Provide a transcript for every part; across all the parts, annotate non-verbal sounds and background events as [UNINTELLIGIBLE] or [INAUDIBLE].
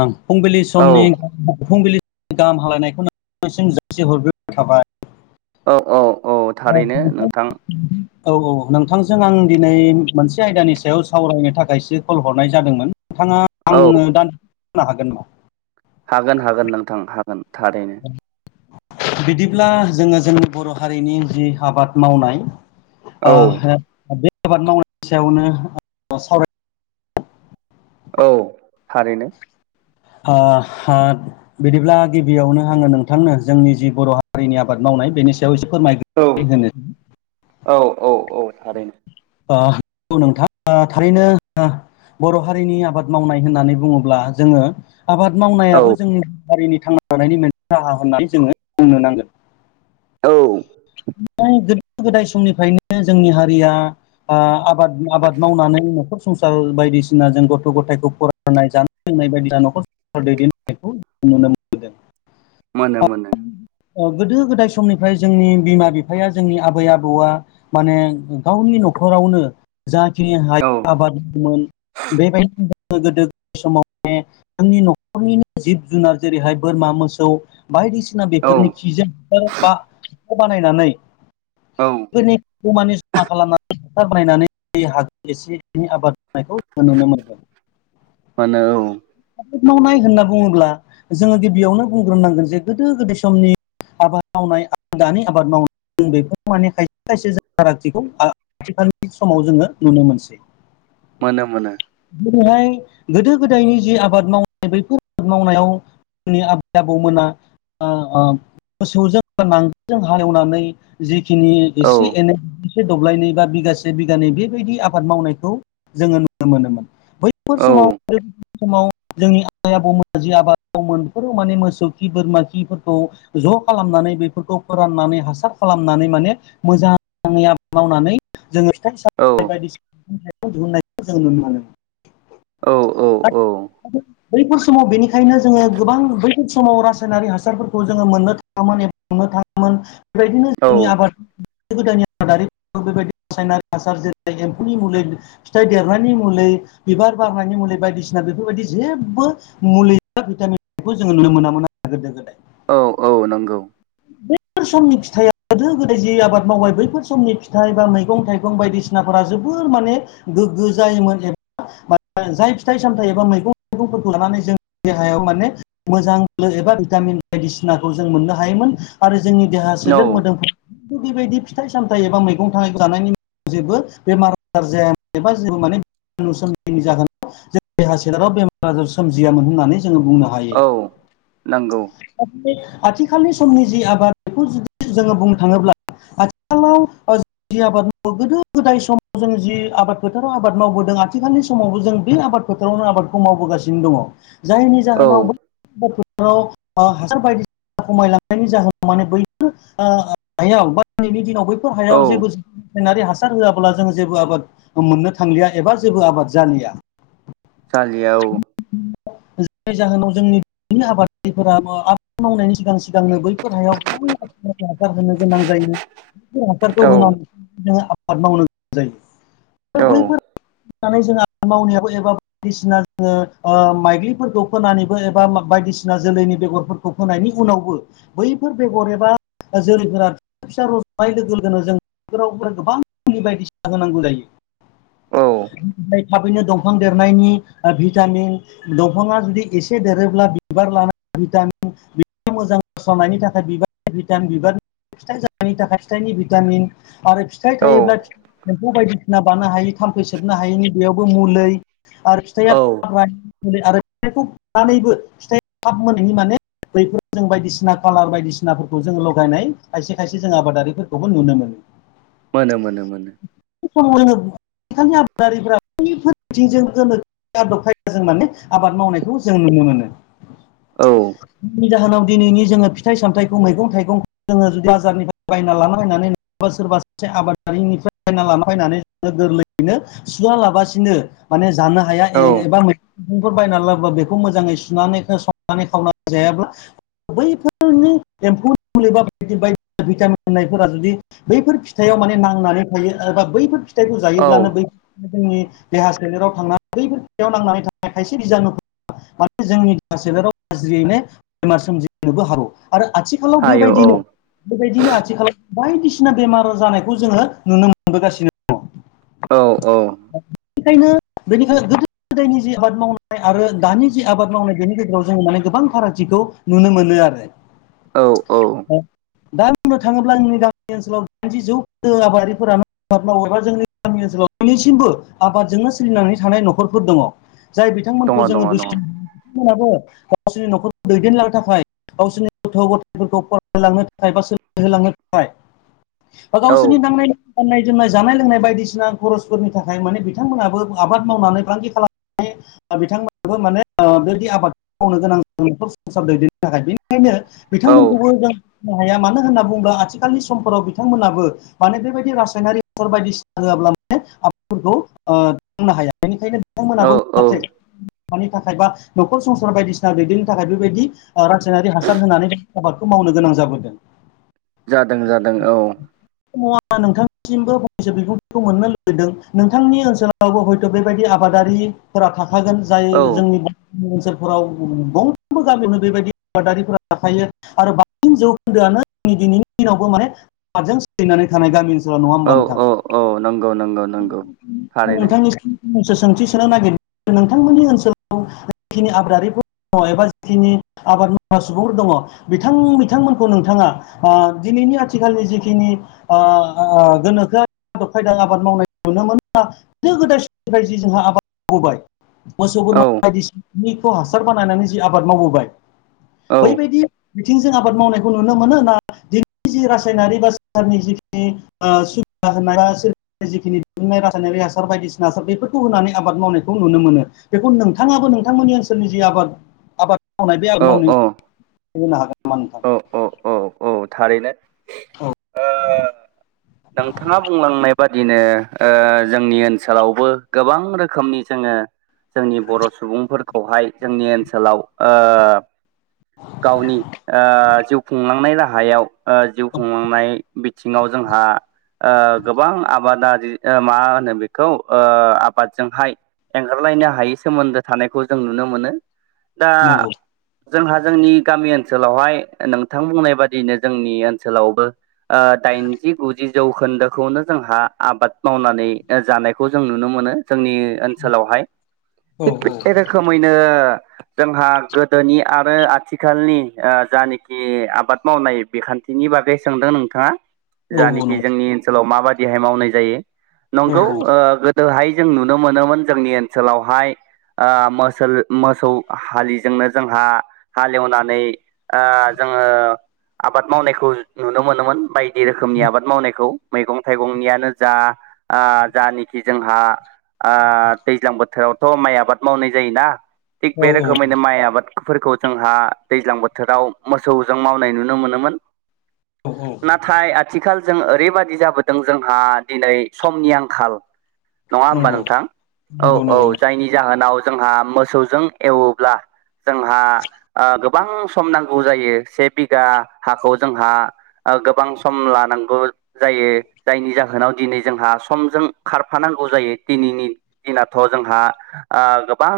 आं फुंबिलि औ समनि फुंबिलि गाहाम हालायनायखौ नोंथांनिसिम जासि हरग्रोनाय थाबाय। औ औ औ थारैनो नोंथा औ औ नोंथांजों आं दिनै मोनसे आयदानि सायाव सावरायनो थाखायसो कल हरनाय जादोंमोन नोंथां। औ आङो दा बुंनो हागोन नामा? हागोन हागोन नोंथां हागोन थारैनो। बिदिब्ला जोङो जोंनि बर' हारिनि जि आबाद मावनाय। बे औ आबाद मावनायनि सायावनो सावराय औ थारैनो। ओ हो बिदिब्ला गिबियावनो आङो नोंथांनो जोंनि जि बर' हारिनि आबाद मावनाय बेनि सायाव एसे फोरमायग्रोनि औ औ औ औ थारैनो। ओ नंगौ नोंथां थारैनो बर' हारिनि आबाद मावनाय होननानै बुङोब्ला जो आबाद मावनायाबो औ जोंनि हारिनि थांना थानायनि मोनसे राहा होननानै जोङो बुंनो नांगोन। औ। ओ गोदो-गोदाय समनिफ्रायनो जोंनि हारिया आबाद आबाद मावनानै न'खर संसार बायदिसिना जों गथ' गथायखौ फरायनो जानाय लोंनाय बायदि न'खर संसार दैदेननायखौ नुनो मोनदों। मानो मोनो। गोदो गोदाय समनिफ्राय जोंनि बिमा बिफाया जोंनि आबै-आबौआ माने गावनि न'खरावनो जाखिनि माय औ आबाद मावमोन बेबादिनो गोदोनि समाव माने जोंनि न'खरनिनो जिब-जुनार जेरैहाय बोरमा मोसौ बायदिसिना औ बेफोरनि खिजों [UNINTELLIGIBLE] बा बानायनानै औ। [UNINTELLIGIBLE] खालामनानै हासार बानायनानै एसे ऐनै आबाद मावनायखौ जों नुनो मोनगोनो। मानो औ। आाबाद मावनाय होनना बुङोब्ला जोङो गिबियावनो बुंग्रोनांगोन जे गोदो-गोदाय समनि आबाद मावनाय आरो दानि आबाद मावनाय ज बेफोर माने खायसे खायसे जों फारागथिखौ। खाथिखालनि समाव जोङो नुनो मोनसै मोनो मोनो दिनैहाय गोदो-गोदायनि जि आबाद मावनाय बैफोर आबाद मावनायाव जोंनि आबै-आबौमोना मोसौजों नांगोलजों हालेवनानै जिखिनि औ एसे एनै से दब्लायनै बा बिगासे बिगानै बेबायदि आबाद मावनायखौ जोङो नुनो मोनोमोन। बैफोर औ समाव ओ समाव जोंनि आबै आबौमोना जि आबादाव मो बेफोराव माने मोसौ खि बोरमा खिफोरखौ ज' खालामनानै बे फोरखौ फोराननानै हासार खालामनानै माने मोजाङै आबाद मावनानै जोङो औ [UNINTELLIGIBLE] बायदिसिनाखौ दिहुननायखौ जों नुनो मोनो। औ [UNINTELLIGIBLE] बैफोर समाव बेनिखायनो जोङो गोबां बैफोर समाव रासायनारि हासारफोरखौ जोङो मोननो थाङामोन। एबा संनो थाङोमोन बेबायदिनो औ जोंनि आबाद गोदो गोदायनि आबादारि बेबायदि रासायनारि हासार जेरै एम्फौनि मुलि फिथाइ देरनायनि मुलै बिबार बारनायनि मुलै बायदिसिना बेफोरबायदि जेबो मुलि बा भिटामिन खौबो जों नुनो मोनामोन आरो गोदो गोदाय। औ औ नोंगौ। बैफोर समनि फिथाइया गोदो गोदाय जि आबाद मावबाय बैफोर समनि फिथाइ बा मैगं थाइगं बायदि सिनाफोरा जोबोर माने गोग्गो जायोमोन। एबा जाय फिथाइ सामथाइ एबा मैगं थाइगंफोरखौ लानानै जों देहायाव माने मोजां बोलो एबा भिटामिन बायदिसिनाखौ जों मोननो हायोमोन आरो जोंनि देहा औ सोलेर मोदोम थिग बेबायदि फिथाइ सामथाइ एबा मैगं थायगं जानायनि जेबो बेमार आजार जाया एबा जेबो माने [UNINTELLIGIBLE] जाहोनाव जों देहा सोलेराव बेमार आजार सोमजियामोन होननानै जोङो बुंनो हायो औ नोंगौ। आथिखालनि समनि जि आबाद बेखौ जुदि जोङो बुंनो थाङोब्ला आथिखावलाव [UNINTELLIGIBLE] जि आबाद मावो गोदो गोदाय समाव जों जि आबाद फोथाराव आबाद मावबोदों। आथिखालनि समावबो जों बे आबाद फोथारावनो आबादखौ मावबोगासिनो दङ। जायनि औ जाहोनाव बै फोथाराव हासार बायदिसिना खमायलां नि जाहोनाव माने बैफोर ओ हायाव बा दिनैनि दिनाव बैफोर औ हायाव जेबो रासायनारि हासार होआब्ला जों जेबो आबाद मोननो थांलिया एबा जेबो आबाद जालिया। जालिया औ। जायनि जाहोनाव जोंनि हाबादारिफोरा आबाद मावनायनि सिगां सिगांनो बैफोर हायाव गोबां हासार होनो गोनां जायो। बेफोर हासारखौ औ होनानै जोङो आबाद मावनो गोनां जायो। औ बैफोर नानै जोंहा मावनायाव एबा बायदिसिना जोङो ओ माइग्लिफोरखौ फोनानैबो एबा बायदिसिना जोलैनि बेगरफोरखौ फोनायनि उनावबो बैफोर बेगर एबा जोलैफोरा फिसा फिसा रज'नाय लोगो लोगोनो जों बेफोराव गोबां रोखोमनि बायदिसिना होनांगौ जायो। थाबैनो दंफां देरनायनि ओ भि भिटामिन दंफाङा जुदि एसे देरोब्ला बिबार लानानै भिटामिन मोजां फसंनायनि थाखाय बिबारनि भिटामिन बिबारनि फिथाइ जानायनि थाखाय फिथाइनि भिटामिन। आरो फिथाइ औ थायोब्ला एम्फौ बायदिसिना बानो हायै थाम्फै सोबनो हायैनि बेयावबो मुलै आरो फिथाइया औ थाब आरो फिथायखौ खानानैबो फिथाइ थाब मोनैनि माने बैफोराव जों बायदिसिना कालार बायदिसिनाफोरखौ जोङो लगायनाय खायसे खायसे जों आबादारिफोरखौबो नुनो मोनो। मोनो मोनो मोनो। आथिखालाव जोंङो आबादारिफ्रा [UNINTELLIGIBLE] [UNINTELLIGIBLE] आदब खायदाजों माने आबाद मावनायखौ जों नुनो मोनो। औ नि जाहोनाव दिनैनि जोङो फिथाइ सामथाइखौ मैगं थाइगं जोङो जुदि बाजारनिफाय बायना लाना फैनानै नोङाबा सोरबा सासे आबादारिनिफ्राय फायना लाना फैनानै गोरलैयैनो सुवा लाबासिनो माने जानो हाया ए औ एबा मै गंखौ बायना लाबोबा बेखौ मोजाङै सुनानै संनानै खावना जायाब्ला बैफोरनि एम्फौ मुलि बा बायदि बायदि भिटामिन होननायफोरा जुदि बैफोर फिथायाव माने नांनानै थायो एबा बैफोर फिथाइखौ औ जायोब्लानो बै जोंनि देहा सोलेराव नांनानै बैफोरायाव नांनानै थानाय थायसे बिजानुखौ माने जोंनि सोलेराव गाज्रियैनो बेमार सोमजिनोबो हागौ आरो आथिखालाव हायो औ बेबायदिनो बेबायदिनो आथिखालाव बायदिसिना बेमार जानायखौ जोङो नुनो मोनबोगासिनो दं औ औ बेनिखायनो बेनिफ्राय गोदो गोदायनि जि आबाद मावनाय आरो दानि जि आबाद मावनाय बेनि गेजेराव जोङो माने गोबां फारागथिखौ नुनो मोनो आरो औ औ दा बुंनो थाङोब्ला जोंनि गामि ओनसोलाव दाइनजि जौखोन्दो आबादारि फोरानो आबाद मावो एबा जोंनि गामि ओनसोलाव दियैसिमबो आबादजोंनो सोलिनानै थानाय न'खरफोर दङ जाय दङ बिथांमोनखौ जोङो [UNINTELLIGIBLE] दङ दङ बिथांमोनाबो गावसोरनि न'खरखौ दैदेनलांनो थाखाय गावसोरनि गथ' गथायफोरखौ फरायहोलांनो थाखाय बा सोलोंथाय होलांनो थाखाय बा औ गावसोरनि नांनाय गाननाय जोमनाय जानाय लोंनाय बायदिसिना खरसफोरनि थाखाय माने बिथांमोनाबो आबाद मावनानै फालांगि खालाम [INAUDIBLE] बिथांमोनाबो माने बेबायदि आबाद मावनो गोनां न'खर संसार दैदेननो थाखाय बेनिखायनो औ बिथांमोनखौबो जोंनो बुंनो हाया मानो होनना बुङोब्ला आथिखालनि समफोराव बिथांमोनाबो माने बेबायदि बायदिसिना होआब्ला माने आबादफोरखौ बुंनो हाया बेनिखायनो औ बिथांमोनाबो औ [UNINTELLIGIBLE] मानि थाखाय बा न'खर संसार बायदिसिना दैदेननो थाखाय बेबायदि रासायनारि हासार होनानै आबादखौ मावनो गोनां जाबोदों जादों जादों औ [UNINTELLIGIBLE] नोंथां [UNINTELLIGIBLE] बिबुंथिखौ मोननो लुबैदों नोंथांनि ओनसोलावबो हयथ बेबायदि आबादारि फोर थाखाफागोन जाय औ जोंनि ओनसोल फोराव गंफ्रोमबो गामियावनो बेबायदि आबादारिफ्रा थाखायो आरो बांसिन जौखोन्दोआनो जों दिनैनि दिनावबो माने आबादजों सोलिनानै थानाय गामि ओनसोल नङा होमबा औ नोंथां औ औ नंगौ नंगौ नंगौ थारैनो नोंथांनि सोंथि सोनो नागिरदों नोंथांमोननि ओनसोलाव जाखिनि आबादारिफोर दङ एबा जिखिनि आबाद मावग्रा सुबुंफोर दङ बिथां बिथांमोनखौ नोंथाङा बा दिनैनि आथिखालनि जिखिनि आ [UNINTELLIGIBLE] मावबोबाय मोसौ बोरमा औ बायदिसिनानि खिखौ हासार बानायनानै जि आबाद मावबोबाय औ बैबायदि बिथिंजों आबाद मावनायखौ नुनो मोनो ना दिनैनि जि रासायनारि बा [UNINTELLIGIBLE] [UNINTELLIGIBLE] जिखिनि दिहुननाय रासायनारि हासार बायदिसिना हासार बेफोरखौ होनानै आबाद मावनायखौ नुनो मोनो बेखौ नोंथाङाबो नोंथांमोननि ओनसोलनि जि आबाद आबाद मावनाय बे औ आबाद मावनाय होनो हागोन नामा नोंथां [UNINTELLIGIBLE] औ थारैनो ओ नोंथाङा बुंलांनाय बादिनो ओ जोंनि ओनसोलावबो गोबां रोखोमनि जोङो जोंनि बर' सुबुंफोरखौहाय जोंनि ओनसोलाव ओ गावनि ओ जिउ खुंलांनाय राहायाव ओ जिउ खुंलांनाय बिथिङाव जोंहा ओ गोबां आबादारि ओ मा होनो बेखौ ओ आबादजोंहाय एंगारलायनो हायै सोमोन्दो थानायखौ जों नुनो मोनो दा जोंहा जोंनि गामि ओनसोलावहाय नोंथां बुंनाय बादिनो जोंनि ओनसोलावबो ओ दाइनजि गु जि जौखोन्दोखौनो जोंहा आबाद मावनानै जानायखौ जों नुनो मोनो जोंनि ओनसोलावहाय थिग हागोन बे रोखोमैनो जोंहा गोदोनि आरो आथिखालनि ओ जानोखि आबाद मावनाय बिखान बिनि बागै सोंदों नोंथाङा नामा नोंथां औ नंगौ जानोखि जोंनि ओनसोलाव माबादिहाय मावनाय जायो औ नंगौ ओ दोहाय जों नुनो मोनोमोन जोंनि ओनसोलावहाय ओ मोसोल मोसौ हालिजोंनो जोंहा हालेवनानै ओ जोङो आबाद मावनायखौ नुनो मोनोमोन बायदि रोखोमनि आबाद मावनायखौ मैगं थाइगंनियानो जा आ जानोखि जोंहा आ दैज्लां बोथोरावथ' माइ आबाद मावनाय जायोना थिग औ नंगौ औ बे रोखोमैनो माइ आबाद फोरखौ जोंहा दैज्लां बोथोराव मोसौजों मावनाय नुनो मोनोमोन नाथाय आथिखाल जों ओरैबादि जाबोदों जोंहा दिनै समनि आंखाल नङा औ होमबा औ नोंथां औ नंगौ नंगौ औ जायनि जाहोनाव जोंहा मोसौजों एवोब्ला जोंहा ओ गोबां सम नांगौ जायो से बिघा हाखौ जोंहा ओ गोबां सम लानांगौ जायो जायनि जाहोनाव दिनै जोंहा समजों खारफानांगौ जायो दिनैनि दिनाथ' जोंहा ओ गोबां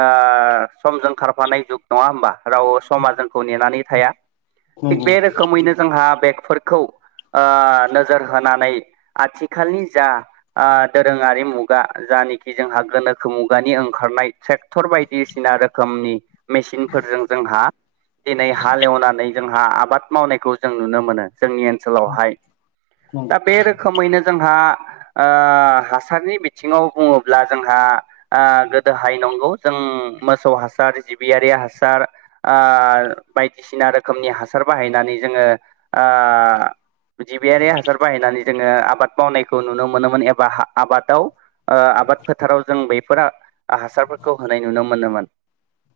ओ समजों खारफानाय जुग नङा होमबा राव समा जोंखौ नेनानै थाया थिग नंगौ बे रोखोमैनो जोंहा बेगफोरखौ ओ नोजोर होनानै आथिखालनि जा ओ दोरोङारि मुगा जानोखि जोंहा गोनोखो मुगानि ओंखारनाय ट्रेक् टर बायदिसिना रोखोमनि मेसिनफोरजों जोंहा दिनै हालेवनानै जों हा आबाद मावनायखौ जों नुनो मोनो जोंनि ओनसोलावहाय दा बे रोखोमैनो जोंहा ओ हासारनि बिथिङाव बुङोब्ला जोंहा ओ गोदोहाय नंगौ जों मोसौ हासार जिबियारि हासार ओ बायदिसिना रोखोमनि हासार बाहायनानै जोङो ओ जिबियारि हासार बाहायनानै जोङो आबाद मावनायखौ नुनो मोनोमोन एबा आबादाव ओ आबाद फोथाराव जों बैफोर हासारफोरखौ होनाय नुनो मोनोमोन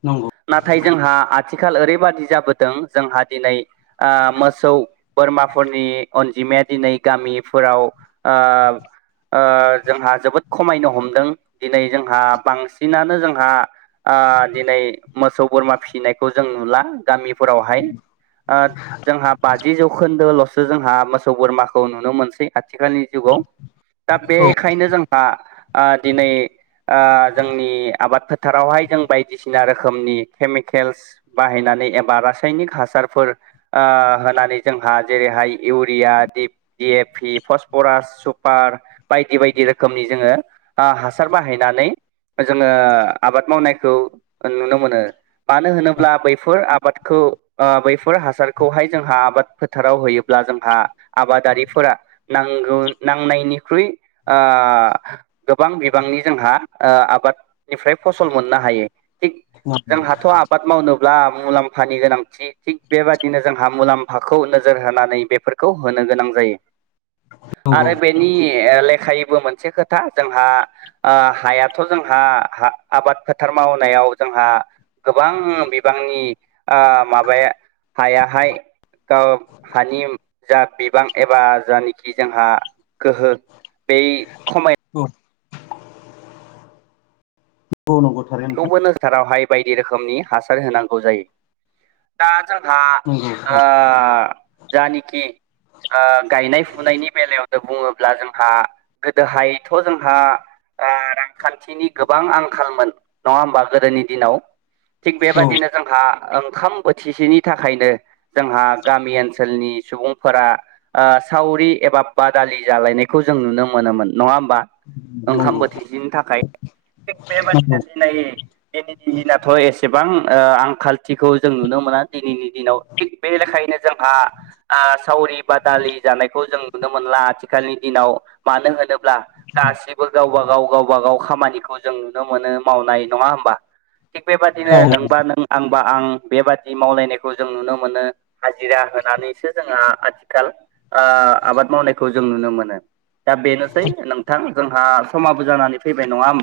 नंगौ नाथाय जोंहा आथिखाल ओरैबादि जाबोदों जोंहा दिनै ओ मोसौ बोरमाफोरनि अनजिमाया दिनै गामिफोराव ओ ओ जोंहा जोबोद खमायनो हमदों दिनै जोंहा बांसिनानो जोंहा ओ दिनै मोसौ बोरमा फिसिनायखौ जों नुला गामिफोरावहाय ओ जोंहा बाजि जौखोन्दोल'सो जोंहा मोसौ बोरमाखौ नुनो मोनसै आथिखालनि जुगाव दा बेखायनो जों हा ओ दिनै ओ जोंनि आबाद फोथारावहाय जों बायदिसिना रोखोमनि केमिकेल्स बाहायनानै एबा रासायनिक हासारफोर होनानै ओ जोंहा जेरैहाय इउरिया [UNINTELLIGIBLE] पि फसफरास सुपार बायदि बायदि रोखोमनि जोङो आ हासार बाहायनानै जोङो आबाद मावनायखौ नुनो मोनो मानो होनोब्ला बैफोर आबादखौ ओ बैफोर हासारखौहाय जोंहा आबाद फोथाराव होयो ब्ला जोंहा आबादारिफोरा नांगौ नांनायनिख्रुइ ओ गोबां बिबांनि जोंहा ओ आबादनिफ्राय फसल मोननो हायो थिग जों नंगौ हाथ' आबाद मावनोब्ला मुलाम्फानि गोनांथि थिग बेबादिनो जोंहा मुलाम्फाखौ नोजोर होनानै बेफोरखौ होनो गोनां जायो नंगौ आरो बे नि लेखायैबो मोनसे खोथा जोंहा ओ हायाथ' जोंहा आबाद फोथार मावनायाव जोंहा गोबां बिबांनि माबाया हाया हाय हानि जा बिबां एबा जानाखि जोंहा गोहो बै खमाय औ औ नंगौ थारैनो नोंथां फोथारावहाय बायदि रोखोमनि हासार होनांगौ जायो दा जोंहा जानाखि गायनाय फुनायनि बेलायावनो बुङोब्ला जोंहा गोदोहायथ' जोंहा रांखान्थिनि गोबां आंखालमोन नङा होमबा गोदोनि दिनाव थिग नंगौ औ बेबादिनो जोंहा ओंखाम बोथिसेनि थाखायनो जोंहा गामि ओनसोलनि सुबुंफोरा सावरि एबा बादालि जालायनायखौ जों नुनो मोनोमोन नङा होमबा ओंखाम नंगौ बोथिसेनि थाखाय थिग नंगौ बेबायदिनो दिनै दिनैनि दिनाथ' एसेबां आंखालथिखौ जों नुनो मोना दिनैनि दिनाव थिग बेनिखायनो जोंहा सावरि बादालि जानायखौ जों नुनो मोनला आथिखालनि दिनाव मानो होनोब्ला गासैबो गावबा गाव गावबा गाव खामानिखौ जों नुनो मोनो मावनाय नङा होमबा थिग बेबायदिनो औ नोंबा नों आंबा आं बेबादि मावलायनायखौ जों नुनो मोनो हाजिरा होनानैसो जोंहा आथिखाल आबाद मावनायखौ जों नुनो मोनो दा बेनोसै नोंथां जोंहा समाबो जानानै फैबाय नङा होनबा